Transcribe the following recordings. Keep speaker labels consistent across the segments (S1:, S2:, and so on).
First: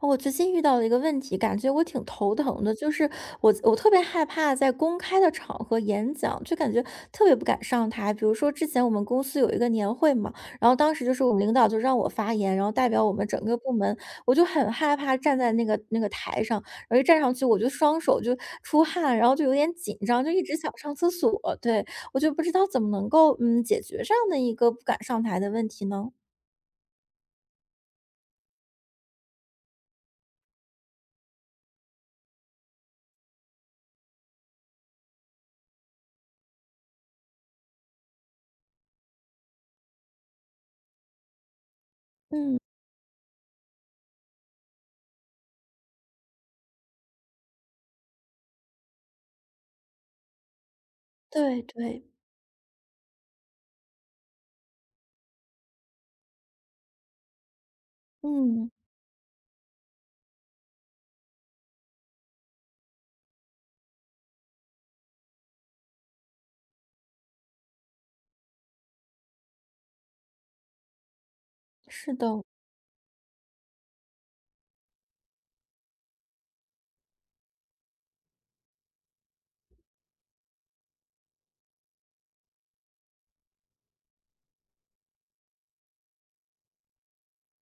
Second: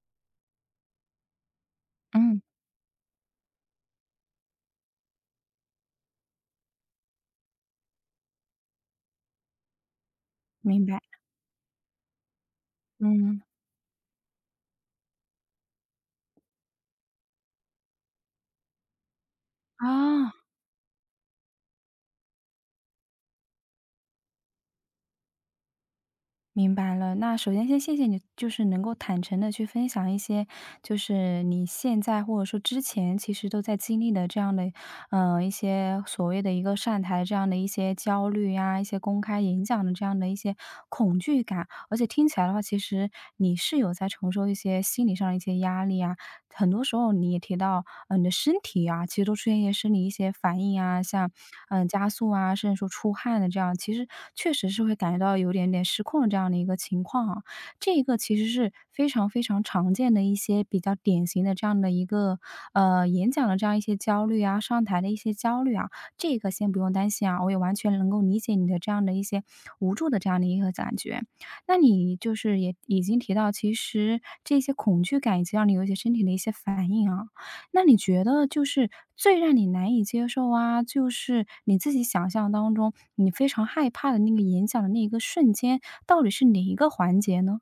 S1: 我最近遇到了一个问题，感觉我挺头
S2: 嗯，
S1: 疼的，就是我特别害怕在公开的场合演讲，就感觉特别不敢上台。比如说之前我们公司有一个年会嘛，然后
S2: 明
S1: 当
S2: 白，
S1: 时就是我们领导就让我发言，然后代表我们
S2: 嗯，
S1: 整个部门，我就很害怕站在那个台上，然后一站上去我就双手就出汗，然后就有点紧张，就
S2: 啊，
S1: 一直想上厕所。对，我就不知道怎么能够解决这样的一个不敢上台的问题呢？
S2: 明白了。那首先先谢谢你，就是能够坦诚的去分享一些，就是你现在或者说之前其实都在经历的这样的，一些所谓的一个上台这样的一些焦虑呀，一些公开演讲的这样的一些恐惧感。而且听起来的
S1: 嗯，
S2: 话，其实你是有在承受一些心理上的一些压力啊，很多时候你也提到，嗯，你的身体啊，其实都出现一些生理一些反应啊，像，
S1: 对对，
S2: 加速啊，甚至说出汗的这样，其实确实是会感觉到有点点失控的这样的一个情况啊。这个其实
S1: 嗯，
S2: 是非常非常常见的一些比较典型的这样的一个演讲的这样一些焦虑啊，上台的一些焦虑啊，这个先不用担心啊，我也完全能够理解你的这样的一些无助的这样的一个感觉。那
S1: 是
S2: 你就
S1: 的。
S2: 是也已经提到，其实这些恐惧感以及让你有一些身体的一些反应啊，那你觉得就是最让你难以接受啊，就是你自己想象当中你非常害怕的那个演讲的那一个瞬间，到底是哪一个环节呢？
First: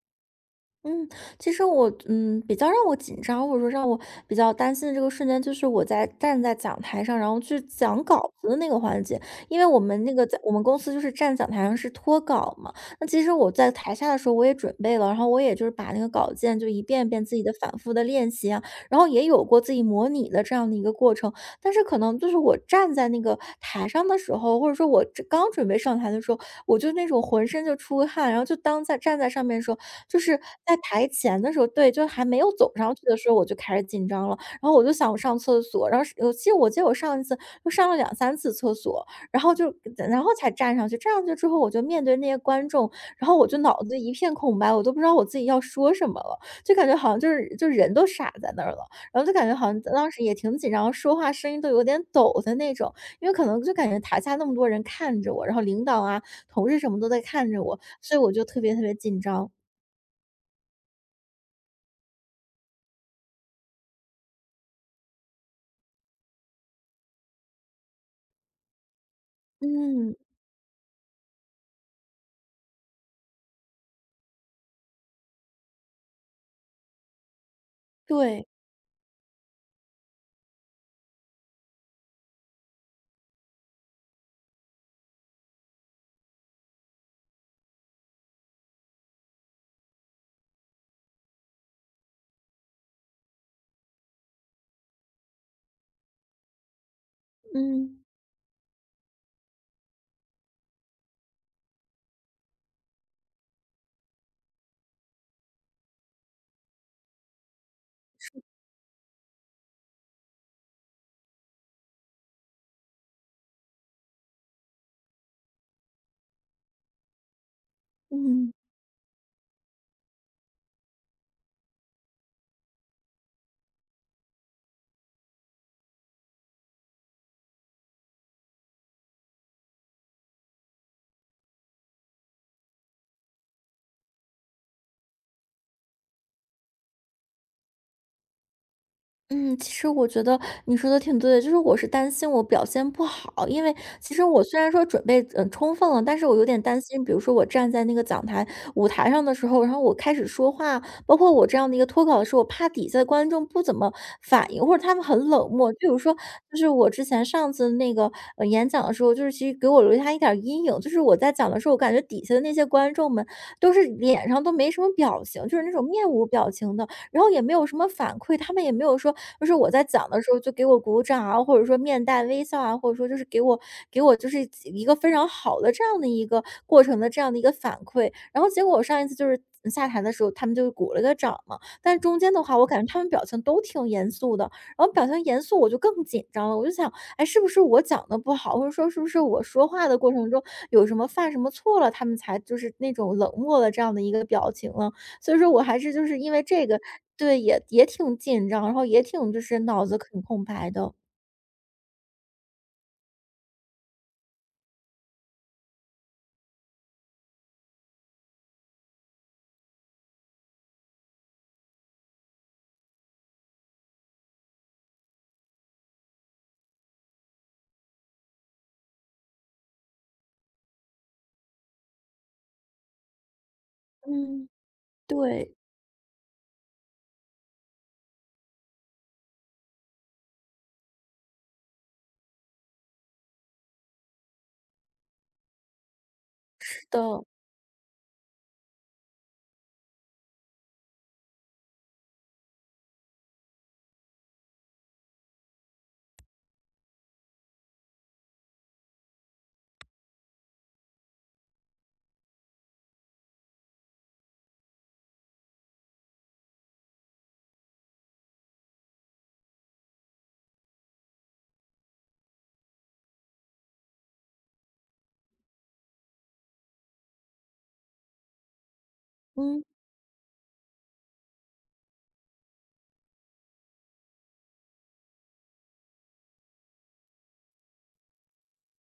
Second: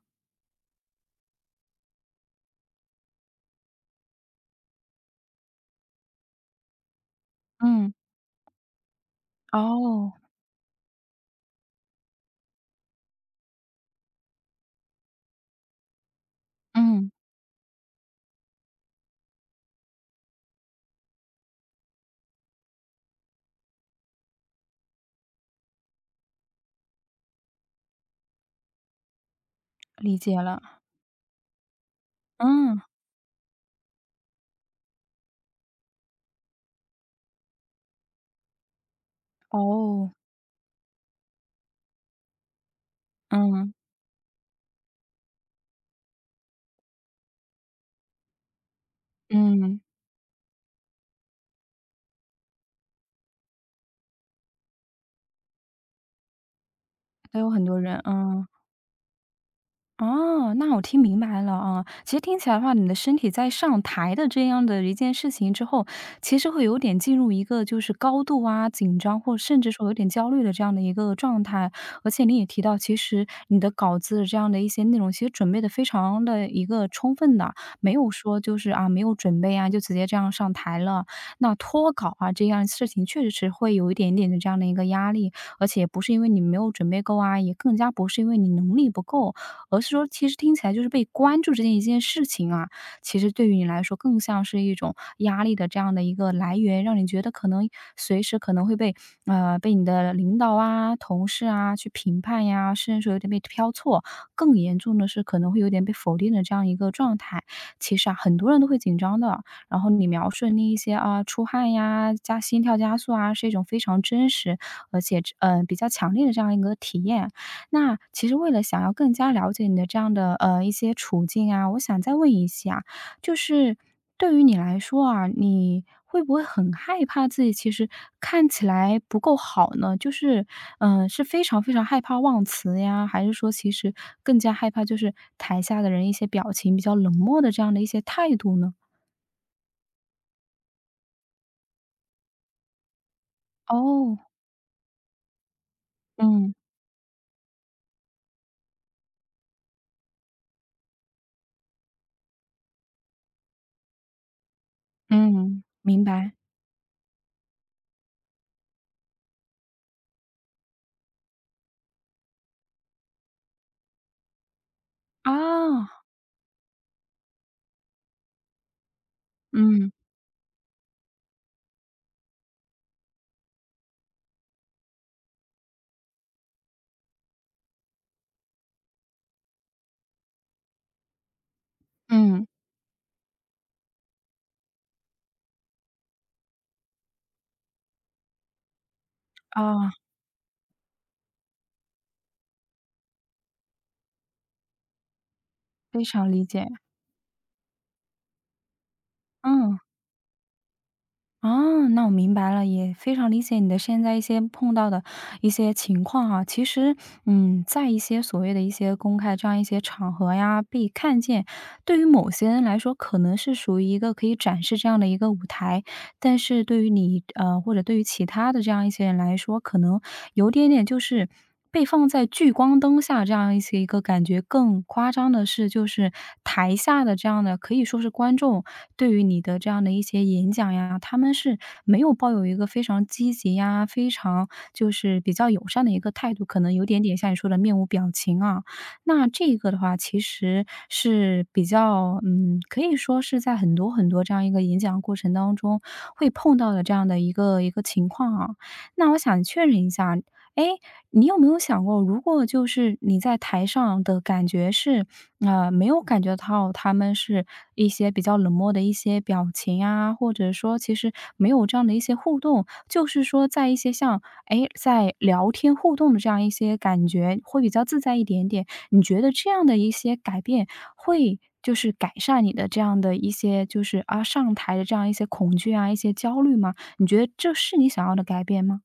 S1: 嗯，其实我比较让我紧张，或者说让我比较担心的这个瞬间，就是我在站在讲台上，然后去
S2: 嗯，
S1: 讲稿子的那个环节。因为我们
S2: 哦，
S1: 那个在我们公司就是站讲台上是脱稿嘛，那其实我在台下的时候我也准备了，然后我也就是把那个稿件就一遍
S2: 嗯，
S1: 一遍自己的反复的练习啊，然后也有过自己模拟的这样的一个过程。但是可能就是我站在那个台上的时候，或者说我这刚准备上台的时候，我就那种浑身就出汗，然后就当在站在上面的时候。
S2: 理
S1: 就是
S2: 解了，
S1: 在台前的时候对，就还没有走
S2: 嗯，
S1: 上去的时候，我就开始紧张了，然后我就想上厕所，然后是我记得我上一次就上了两三次厕所，然后就
S2: 哦，
S1: 然后才站上去，站上去之后我就面对那些观众，然后我就
S2: 嗯，
S1: 脑子一片空白，我都不知道我自己要说什么了，就感觉好像就是就人都傻在那儿了，然后就感觉好像
S2: 嗯，
S1: 当时也挺紧张，说话声音都有点抖的那种，因为可能就感觉台下那么多人看着我，然后领导啊、同事什么都在
S2: 都有
S1: 看着
S2: 很多
S1: 我，
S2: 人，
S1: 所以我就
S2: 嗯。
S1: 特别特别紧张。
S2: 哦，那我听明白了啊。其实听起来的话，你的身体在上台的这样的一件事情之后，其实会有点进入一个就是高度啊紧张，或甚至说有点
S1: 嗯，
S2: 焦虑的这样的一个状态。而且你也提到，其实你的稿子的这样的一些内容，其实准备的非常的一个充分的，没有说
S1: 对，
S2: 就是啊没有准备啊就直接这样上台了。那脱稿啊这样事情，确实是会有一点点的这样的一个压力，而且不是因为你没有准备够啊，也更加不是因为你能力不够，而是说其实听起来就是被关注这件一件事情啊，其实对于你来说更像是一种压力的这样的一个来源，让你觉得可能
S1: 嗯，
S2: 随时可能会被被你的领导啊、同事啊去评判呀，甚至说有点被挑错，更严重的是可能会有点被否定的这样一个状态。其实啊，很多人都会紧张的，然后你描述的那一些啊，出汗呀、加心跳加速啊，是一种非常真实而且比较强烈的这样一个体验。那其实为
S1: 嗯。
S2: 了想要更加了解你的这样的一些处境啊，我想再问一下，就是对于你来说啊，你会不会很害怕自己其实看起来不够好呢？就是是非常非常害怕忘词呀，还是说其实更加害怕就是台下的人一些表情比较冷漠的这样的一些态度呢？
S1: 嗯，其实我觉得你说的挺对的，就是我是担心我表现不好，因为其
S2: 哦，
S1: 实我虽然说准备充分了，但是我有
S2: 嗯
S1: 点担心，比如说我站在那个讲台舞台上的时候，然后我开始说话，包括我这样的一个脱稿的时候，我怕底下的观众不怎么反应，或者他们很冷
S2: 嗯，
S1: 漠。比如
S2: 明
S1: 说，
S2: 白
S1: 就是我之前上次那个演讲的时候，就是其实给我留下一点儿阴影，就是我在讲的时候，我感觉底下的那些观众们都是脸上都没什么表情，就是那种
S2: 啊，
S1: 面无表情的。然后也没有什么反馈，他们也没有说，就是我在
S2: 嗯
S1: 讲的时候就给我鼓掌啊，或者说面带微笑啊，或者说就是给我就是一个非常好的这样的一个过程的这样的一个反馈。然后结果我上一次就是下台的时候，他们就鼓了个掌嘛，但是中间的
S2: 嗯
S1: 话，我感觉他们表情都挺严肃的，然后表情严肃，我就更紧张了。我就想，哎，是不是我讲的不好，或者说是不是我说话
S2: 啊，
S1: 的过程中有什么犯什么错了，他们才就是那种冷漠的这样的一个表情了？所以说我还是
S2: 非
S1: 就是
S2: 常
S1: 因为
S2: 理
S1: 这
S2: 解，
S1: 个对，也挺紧张，然后也挺就是
S2: 嗯。
S1: 脑子很空白的。
S2: 啊，那我明白了，也非常理解你的现在一些碰到的一些情况啊。其实，嗯，在一些所谓的一些公开这样一些场合呀，被看见，对于某些人来说，可能是属于一个可以展示这样的一个舞台。但是对于你，或者对于其他的这样一些人来说，可能有点点就是被放在聚光灯下这样一些一个感觉。
S1: 嗯，
S2: 更夸张的
S1: 对，
S2: 是，就是台下的这样的可以说是观众对于你的这样的一些演讲呀，他们是没有抱有一个非常积极呀，非常就是比较友善的一个态度，可能有
S1: 是的，
S2: 点点像你说的面无表情啊。那这个的话其实是比较嗯，可以说是在很多很多这样一个演讲过程当中会碰到的这样的一个一个情况啊。那我想确认一下，哎，你有没有想过，如果就是你在台上的感觉是，没有感觉到他们是一些比较冷漠的一些表情啊，或者说其实没有这样的一些互动，就是说在一些像，哎，在聊天互动的这样一些感觉会比较自在一点点。你觉得这
S1: 嗯。
S2: 样的一些改变会就是改善你的这样的一些就是啊，上台的这样一些恐惧啊、一些焦虑吗？你觉得这是你想要的改变吗？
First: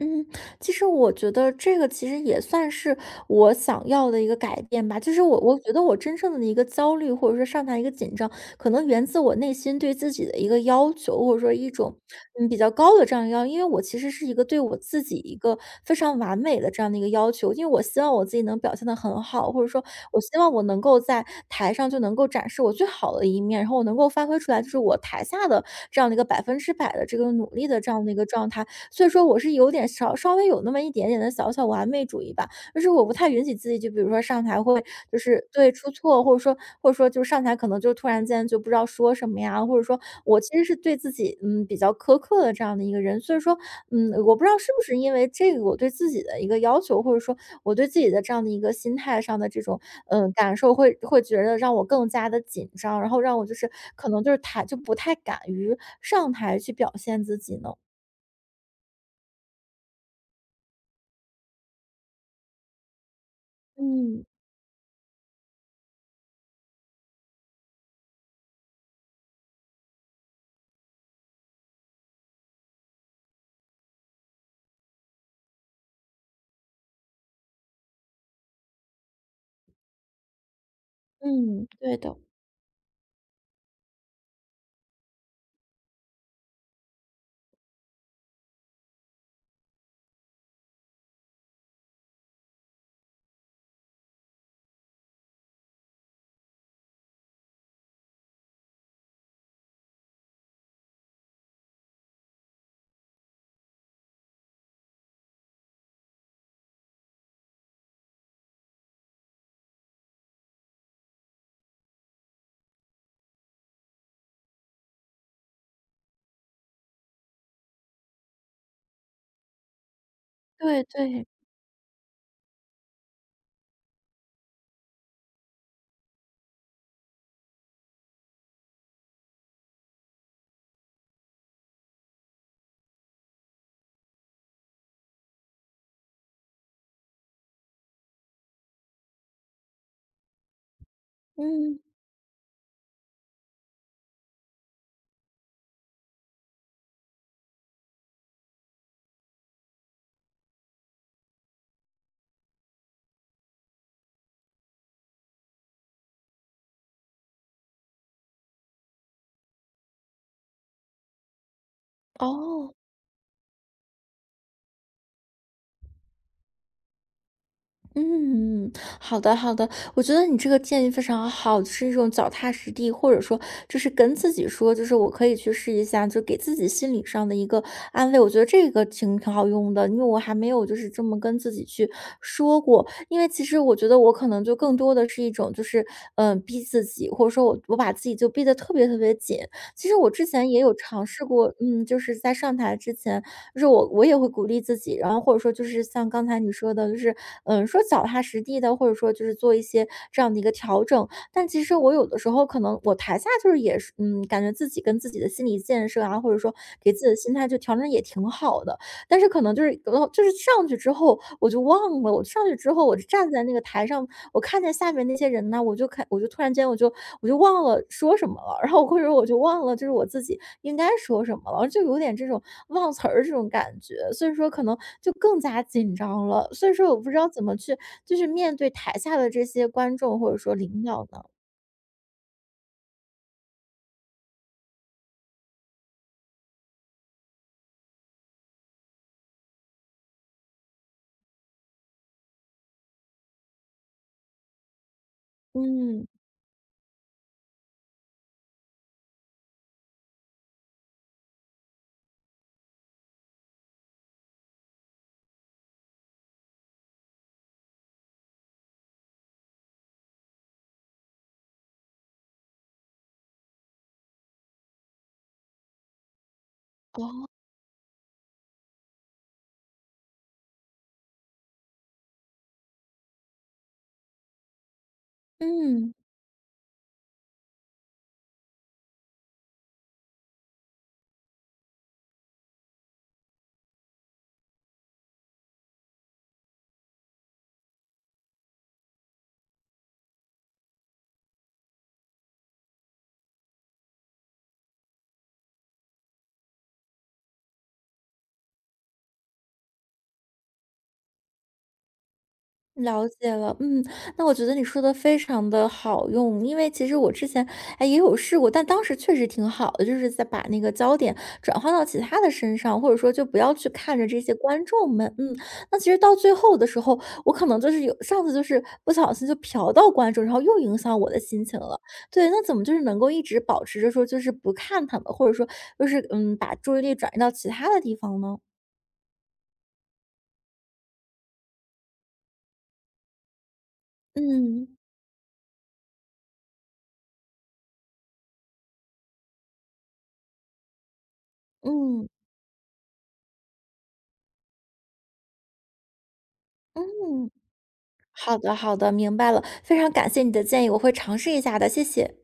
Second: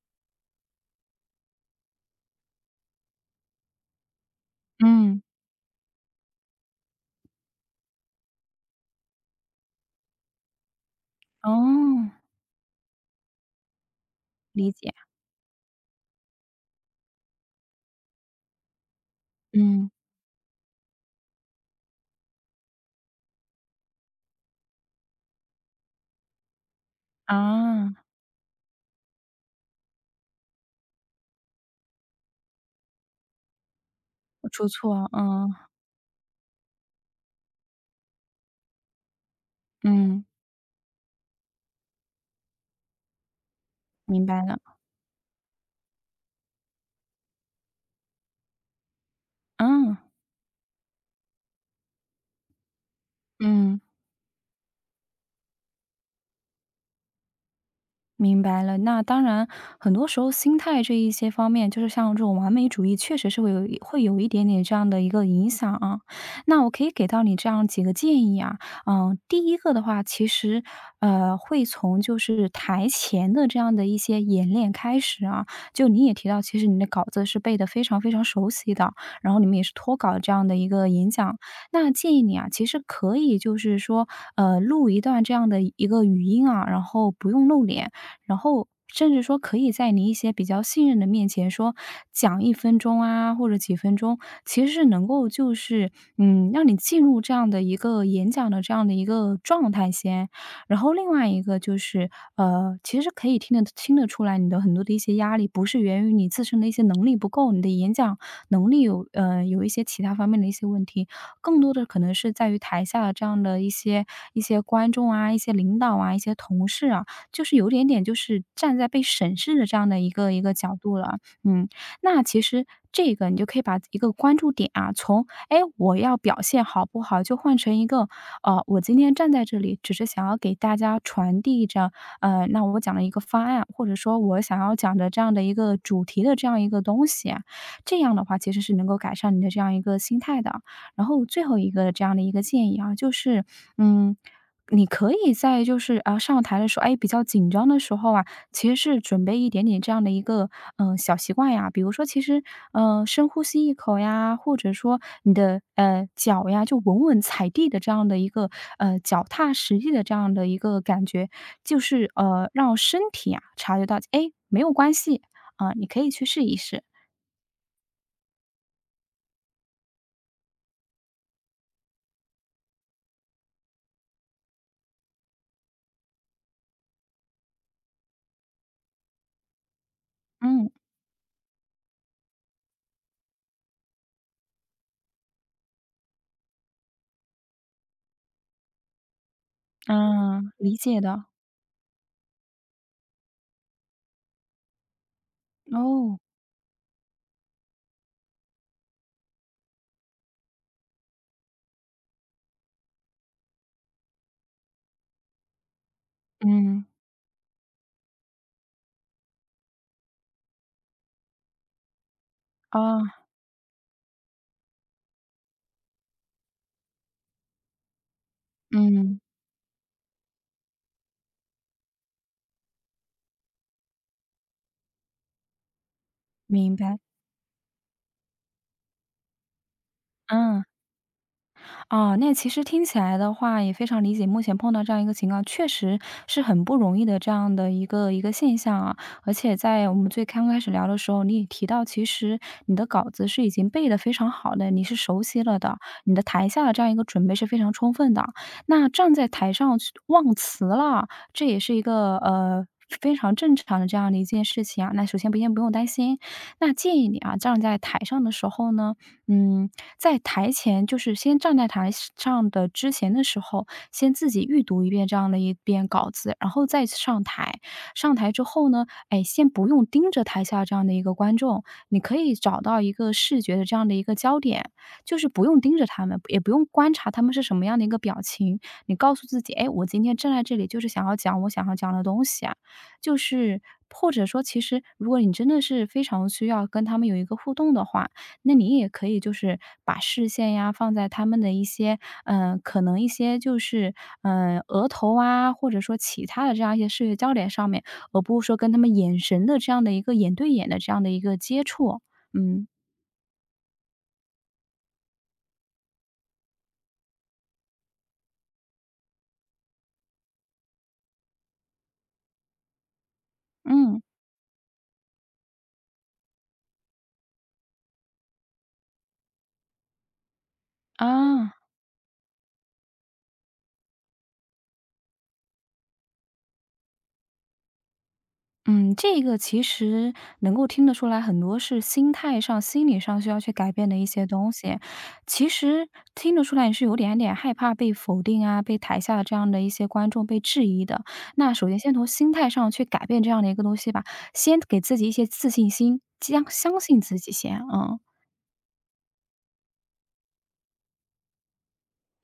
S1: 嗯，其实我觉得这个其实也算是我想要的一个改变吧，就
S2: 嗯。
S1: 是我觉得我真正的一个焦虑或者说上台一个紧张，可能源自我内心对自己的一个要求，或者
S2: 哦，
S1: 说一种比较高的这样一个要，因为我其实是一个对
S2: 理
S1: 我
S2: 解，
S1: 自己一个非常完美的这样的一个要求，因为我希望我自己能表现的很好，或者说
S2: 嗯，
S1: 我希望我能够在台上就能够展示我最好的一面，然后我能够发挥出来，就是我台下的这样的一个百分之百的这个努力的这
S2: 啊，
S1: 样的一个状态。所以说我是有点稍稍微有那么一点点的小小完美主义吧，就是我不太允许自己，就比如说上台
S2: 出
S1: 会
S2: 错，
S1: 就是
S2: 嗯，
S1: 对，出错，或者说就上台可能就突然间就不知道说什么呀，或者说
S2: 嗯，
S1: 我其实是对自己，嗯，比较苛刻的这样的一个人。所以说，
S2: 明
S1: 我
S2: 白
S1: 不知
S2: 了，
S1: 道是不是因为这个我对自己的一个要求，或者说我对自己的这样的一个心态上的这种，
S2: 嗯，
S1: 感受会觉得让我更加的紧张，然后让我就是
S2: 嗯。
S1: 可能就是台就不太敢于上台去表现自己呢。
S2: 明白了，那当然，很多时候心态这一些方面，就是像这种完美主义，确实是会有一会有
S1: 嗯。
S2: 一点点这样的一个影响啊。那我可以给到你这样几个建议啊，嗯，第一个的话，其实会从就是台前的这样的一些演练开始啊。就你也提到，其实你的稿子是背得非常非常熟悉的，然后你们也是脱稿这样的一个演讲，
S1: 嗯，
S2: 那
S1: 对
S2: 建
S1: 的，
S2: 议你啊，其实可以就是说，录一段这样的一个语音啊，然后不用露脸。然后甚至说可以在你一些比较信任的面前说讲一分钟啊，或者几分钟，其实是能够就是，嗯，让你进入这样的一个演讲的这样的一个状态先。然后另外一个就是，其实可以听得出来你的很多的一些压力不是源于你自身的一些能力不够，你的演讲能力有有一些其他方面的一些问题，更多的可能是在于台下的这样的一些一些观众啊、一些领导啊、一些同事啊，就是有点点就是站在被审视的这样的一个一个角
S1: 对
S2: 度了。
S1: 对，
S2: 嗯，那其实这个你就可以把一个关注点啊，从哎我要表现好不好，就换成一个我今天站在这里，只是想要给大家传递着那我讲了一个方案，或者说我想要讲的这样的一个主题的这样一个东西啊这样的话其实是能够改善你的这样一个心态的。然后最后一
S1: 嗯，
S2: 个这样的一个建议啊，就是嗯。你可以在就是，啊，上台的时候，哎，比较紧张的时候啊，其实是准备一点点这样的一个小习惯呀。比如说其实深呼吸一口呀，或者说你的，脚呀，就稳稳踩地的这样的一个，脚踏实地的这样的一个感觉。就是，
S1: 哦，
S2: 让身体啊察觉到，哎，没有关系，啊，你可以去试一试。
S1: 嗯，好的好的，我觉得你这个建议非常好，就是一种脚踏实地，或者说就是跟自己说，就是我可以去试一下，就给自己心理上的一个安慰。我觉得这个挺好用的，因为我还没有
S2: 嗯，
S1: 就是这么跟自己去说过，因为其实我觉得我可能就更多的是一种就是逼自己，或者说我把自己就逼得特别特别紧。其实我之前
S2: 嗯，
S1: 也有
S2: 理解
S1: 尝
S2: 的，
S1: 试过，就是在上台之前。就是我也会鼓励自己，然后或者说就是像
S2: 哦，
S1: 刚才你说的，就是说脚踏实地的，或者说就是做一些这样的一个调整。但其实我有的时候可能我台下就是也是感觉自己跟自己的心理建设啊，或者说
S2: 嗯，
S1: 给自己的心态就调整得也挺好的。但是可能就是然就是上去之后我就忘了，我上去之后我
S2: 啊
S1: 就站在那个台上，我看见下面那些人呢，我就突然间我就忘了说什么了，然后或者
S2: 嗯，
S1: 我就忘了就是我自己应该说什么了，就有点这种忘词儿这种感觉，所以说可能就更加紧张了，所以
S2: 明
S1: 说我
S2: 白，
S1: 不知道怎么去就是面对台下的这些观众或者说
S2: 嗯。
S1: 领导呢？
S2: 啊，那其实听起来的话，也非常理解目前碰到这样一个情况，确实是很不容易的这样的一个一个现象啊。而且在我们最刚开始聊的时候，你也提到，其实你的稿子是已经背得非常好的，你是熟悉了的，
S1: 嗯，
S2: 你的台下的这样一个准备是非常充分的。那站在台上去忘词了，这也是一个非常正常的这样的一件事情啊，那首先不先不用担心。那建议你啊，站在台上的时候呢，嗯，在台前就是先站在台上的之前的时候，先自己预读一遍这样的一遍稿子，然后再上
S1: 哦，
S2: 台。上台之后呢，哎，先不用盯着台下这样的一个观众，你可以找到一个视觉的这样的一个焦点，就是不用盯着
S1: 嗯。
S2: 他们，也不用观察他们是什么样的一个表情。你告诉自己，哎，我今天站在这里就是想要讲我想要讲的东西啊，就是或者说，其实如果你真的是非常需要跟他们有一个互动的话，那你也可以就是把视线呀放在他们的一些，嗯，可能一些就是，嗯，额头啊，或者说其他的这样一些视觉焦点上面，而不是说跟他们眼神的这样的一个眼对眼的这样的一个接触。嗯，
S1: 了解了，嗯，那我觉得你说的非常的好用，因为其实我之前哎也有试过，但当时确实挺好的，就是在把那个焦点转换到其他的身上，或者说就不要去看
S2: 嗯，
S1: 着这些观众们，那其实到最后的时候，我可能就是有上次就是不小心就瞟到观众，然后又影响我的心
S2: 啊。
S1: 情了。对，那怎么就是能够一直保持着说就是不看他们，或者说就是把注意力转移到其他的地方呢？
S2: 嗯，这个其实能够听得出来，很多是心态上、心理上需要去改变的一些东
S1: 嗯
S2: 西。其实听得出来，你是有点点害怕被否定啊，被台下这样的一些观众被质疑的。那首先先从
S1: 嗯
S2: 心态上去改变这样的一个东西吧，先给自己一些自信心，将相信自
S1: 嗯。
S2: 己先，嗯。
S1: 好的，好的，明白了，非常感谢你的建议，我会尝试一下的，谢谢。